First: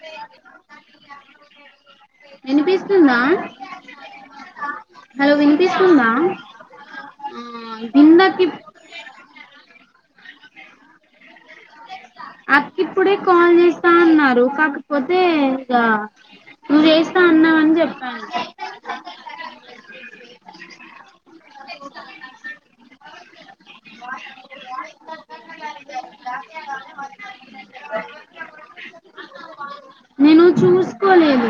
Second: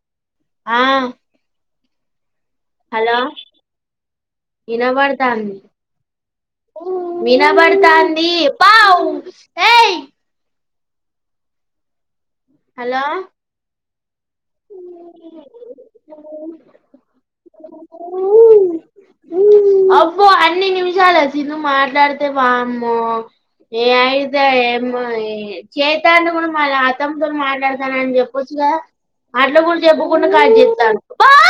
రే ఆ వినిపిస్తుందా hello hello ఇనవడుతాంది వినిపిస్తుందా ఆ వినవడుతాంది ఇందాకి పావ్ ఏయ్ హలో అక్కిప్పుడే కాల్ చేస్ స్తా అన్నారు. కాకపోతే, ఇగా నువ్వ చేస్తా అన్నావని చెప్పాను. చాలే తిను మాట్లాడితే వామ్మో ఏ అయితే ఏమో ఈ చెత్తాండు కూడ మల తం మాట్లాడతానని చెప్పొచ్చు కదా, అట్ల కూడ చెప్పకుండ నేను కట్ చెత్తాండు. చూసుకోలేదు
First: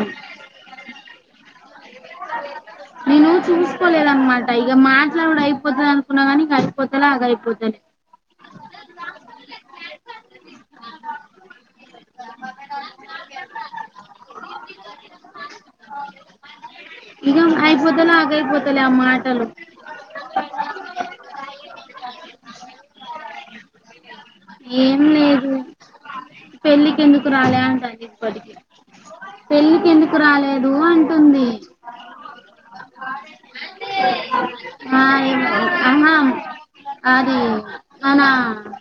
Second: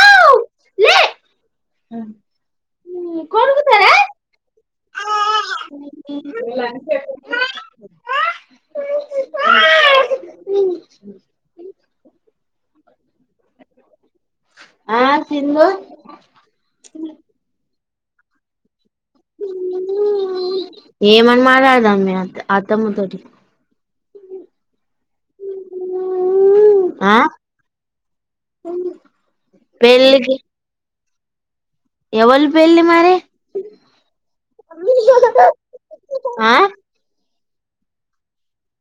ఉ ఇగ మాట్లాడుడు అయిపోతది అనుకున్నా గాని, ఇదయిపోతలే అదయిపోతలే ఉ ఆ సిందూ పొతే లాక్ అయిపో ఏమని మాట్లాడదాం మే అ అత్తమ్మ తోటి? ఏం లేదు. పెళ్ళికి ఆ ఎందుకు రాలా అంటది ఇప్పటికి పెళ్ళికి ఎందుకు రాలేదు అన్ ఉంది ఎవల్ పెళ్లి మరి ఆ ఆ మనా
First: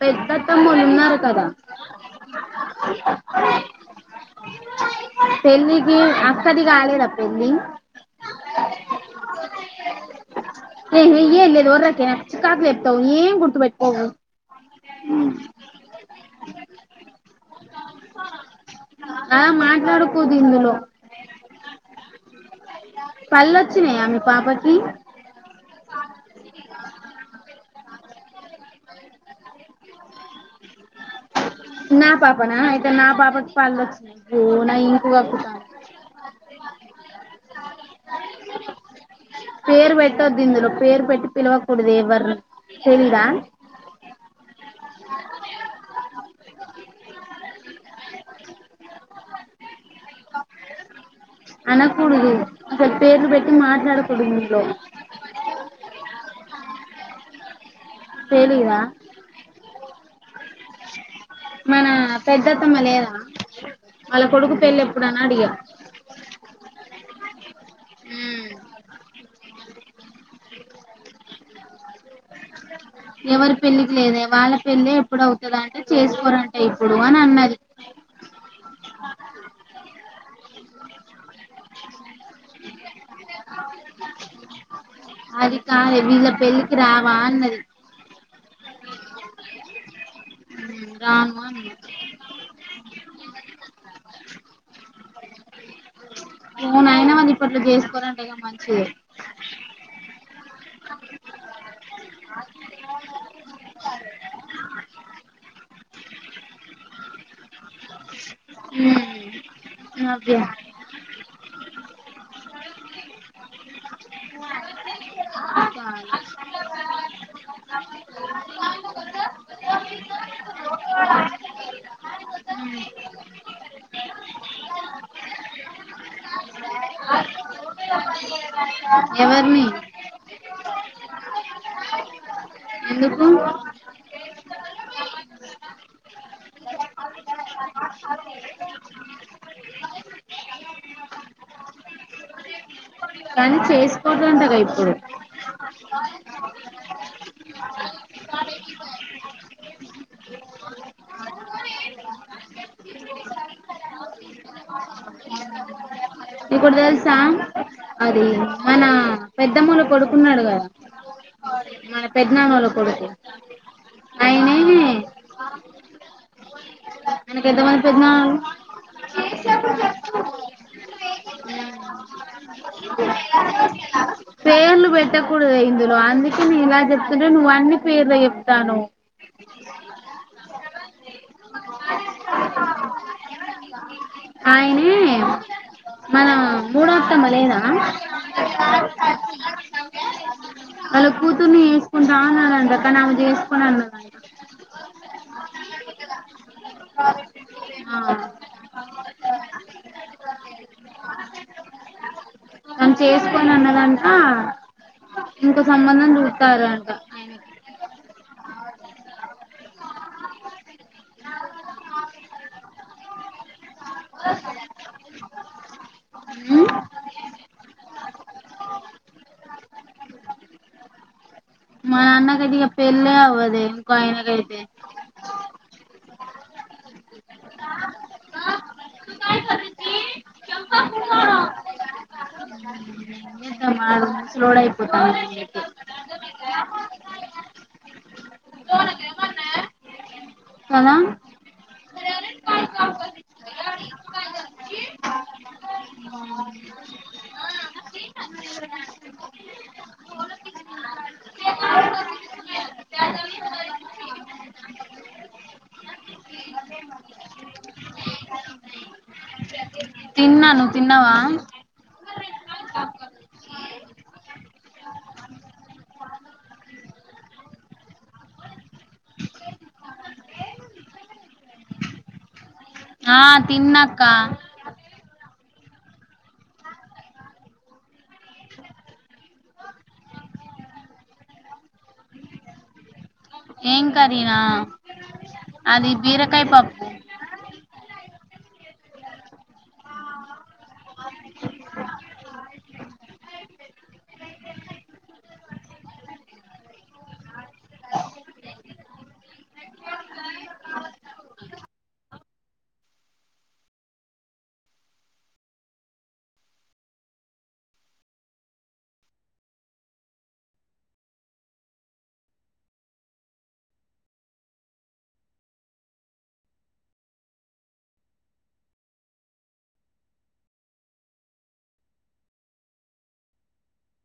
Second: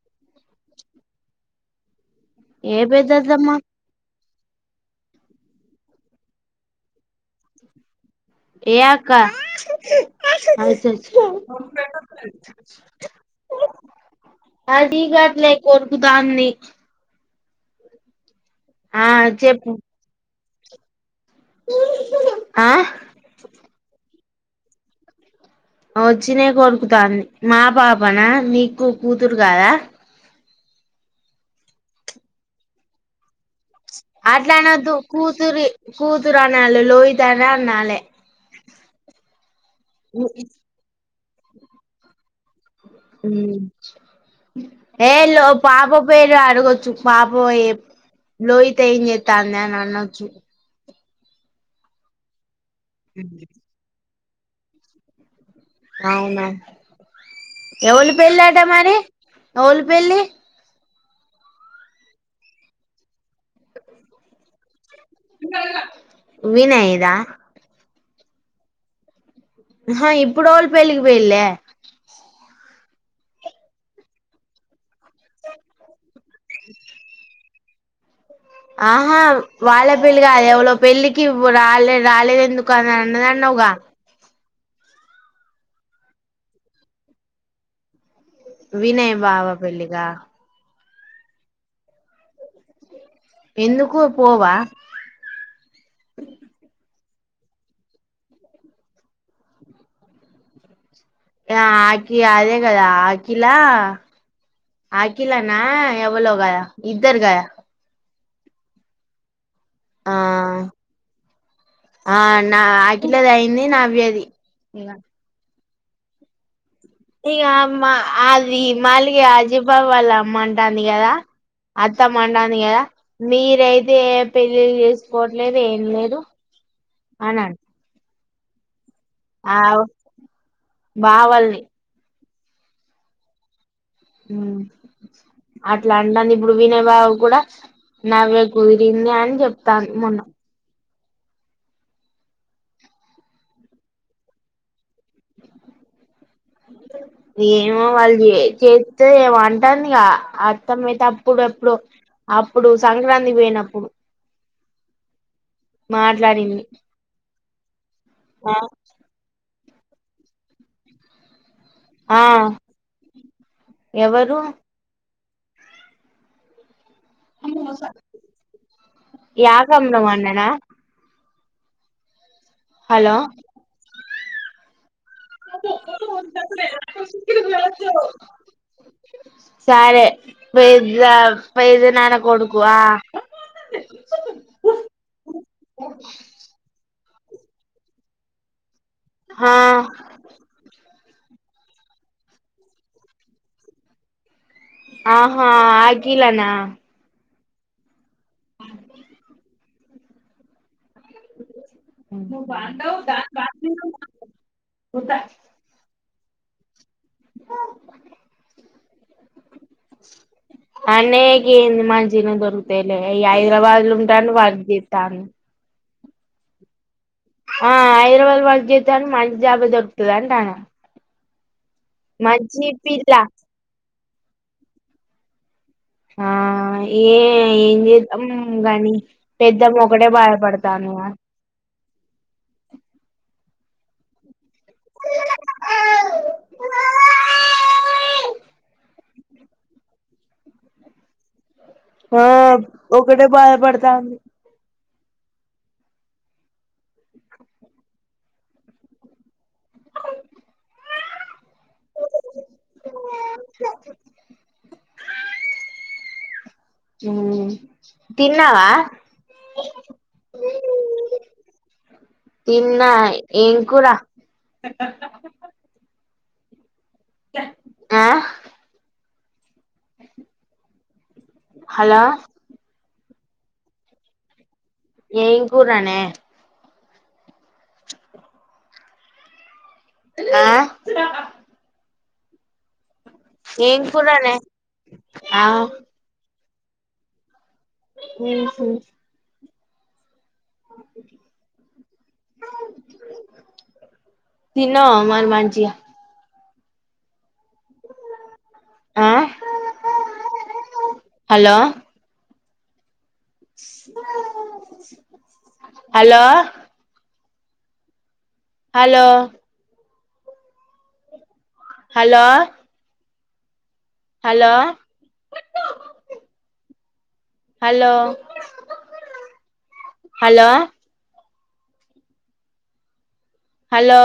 పెద్ద తమ్మొల్లు ఉన్నారు కదా ఏ పేదదమ్మ పెళ్లికి అక్కది కాలేద పెళ్లి ఏ అక్క ఏహే ఏలేదు ఒర్రకే నాకు చికాకు లేపుతావు ఏం గుర్తుపెట్టుకోవు అది కాదులే కోరుకుతాంది ఆ చెప్పు మాట్లాడుకుద్ ఇందలో ఆ పలొచ్చినాయ మీ ప పాపకి వచ్చినే కొరుకుతాంది మా పాపనా నీకు కూతురు కాదా నా పాపన అయితే నా పాపకీ పళ్ళు వచ్చినయి అట్లా బోనా అనొద్దు ఇంకు కాకుతాంది కూతురి కూతురు అనాలి లోహిత అని అనాలే పేరు పెట్టద్దు ఇందులో పేరు పెట్టి పిలవకూడదు ఎవరు ఏ లో పాప పేరు అడుగు చూ పాప ఏం లోహిత ఏం చేతంది అని అనొచ్చు అనకూడదు అసలు పేర్లు బేట్టి మాట్లాడ కుడుంగలోు అవునా ఎవుళ పెళ్లట తెలీదా మరి ఎవుళ పెళ్లి మన పెద్దత్తమ్మ లేదా వాళ్ళ కొడుకు పెళ్లి వినయ్దా హ ఆ ఇప్పుడు ఏవాలి పెళ్లికిపోయిలే ఎవరి పెళ్లికి లేదే వాళ్ళ పెళ్లి ఎప్పుడువుతుద అంటే చేసి చూరంటే ఇప్పుడు అని అన్నది ఆహా వాళ్ళ పెళ్లి కాదు ఎవలో పెళ్ళికి రాలే రాలేదు ఎందుకు అని అన్నదన్నావగా అది కాదే వీళ్ళ పెళ్ళకి రా వ అన్నది వినయ్ బావ పెళ్లిక రానుమా అన్నా ఎందుకు పోవా ఎనా మంది ఇప్పట్లో చేసుకోనంటే మంచిది ఏ అఖి అదే కదా అఖిల అఖిలానా ఎవలో కదా ఇద్దరు కదా హ్మ్ ఆ ఆ నా అఖిలది అయింది నవ్యది [unintelligible] ఇక మా అది మళ్ళీ అజీబావ వాళ్ళ అమ్మ అంటుంది కదా అత్తమ్మంటంది కదా మీరయితే ఏ పెళ్లి చేసుకోవట్లేదు ఏం లేదు అని అంట ఆ ఎవరిని బావాలని ఎందుకు అట్లా అడాని ముప్పుడు వినేవారు కూడా నవ్వే కుదిరింది అని చెప్తాను మొన్న కానీ చేసికోతుంటగా ఇప్పుడు ఏమో వాళ్ళు చే చేస్తే ఏమో అంటుందిగా అర్థం అయితే అప్పుడు ఎప్పుడు అప్పుడు సంక్రాంతి పోయినప్పుడు ఇ మాట్లాడింది కొ స అది మన పెద్ద ద్దములు పడుకున్నాడు గదా మన ఆ పెద్నాన్న వాళ్ళ కొడుతే ఎవరు అయినే ఆ యాకమ్లమాండనా పేర్లు పెట్టకూడదు ఇందులో అందుకే నే ఇలా చెప్తుండే నువ్వ అన్ని పేర్లు చెప్తాను సరే పెద్ద పెద్ద నాన్న కొడుకు ఆ ఆయనే మన మూడో మలనా ఆ హా వాళ్ళు కూతుర్ని చేసుకుంటా అన్నాండి అక్కడ నవి చేసుకున్నా మ ఆహా ఆగిలానా ఆ మం చేసుకోని అన్నదక ఇంకో సంబంధం చూ తారా అంట అన అనేగంది మాజిన దొరుకుతలే హైదరాబాద్లు ఉంటాను వర్దితాను అ ఆ హైదరాబాద్ వాళ్ళ చేతాని మంచి జాబా దొరుకుతుంది అంటాను మా నాన్నకాటి పేళ్లే అవద కైనా కాయితే ఆ ఏ ఉ కాగాని పెద్దమ ఒకటే బాయపడతాను స డపోతా కదా ఆ ఒక టే భయపడుతంది అ హ తిన్నావా తిన్నా నువ్వు తిన్నావా ఎమ్న్నా ఏం కూరా ఆ హలో ఆ తిన్నాక్క ఎం కూరనే ఆ ఏం కూరనే ఆ కాయ్ పప్పు మ్ హు తిన్నావా మరి మంచిగా ఆ hello hello hello hello hello hello hello hello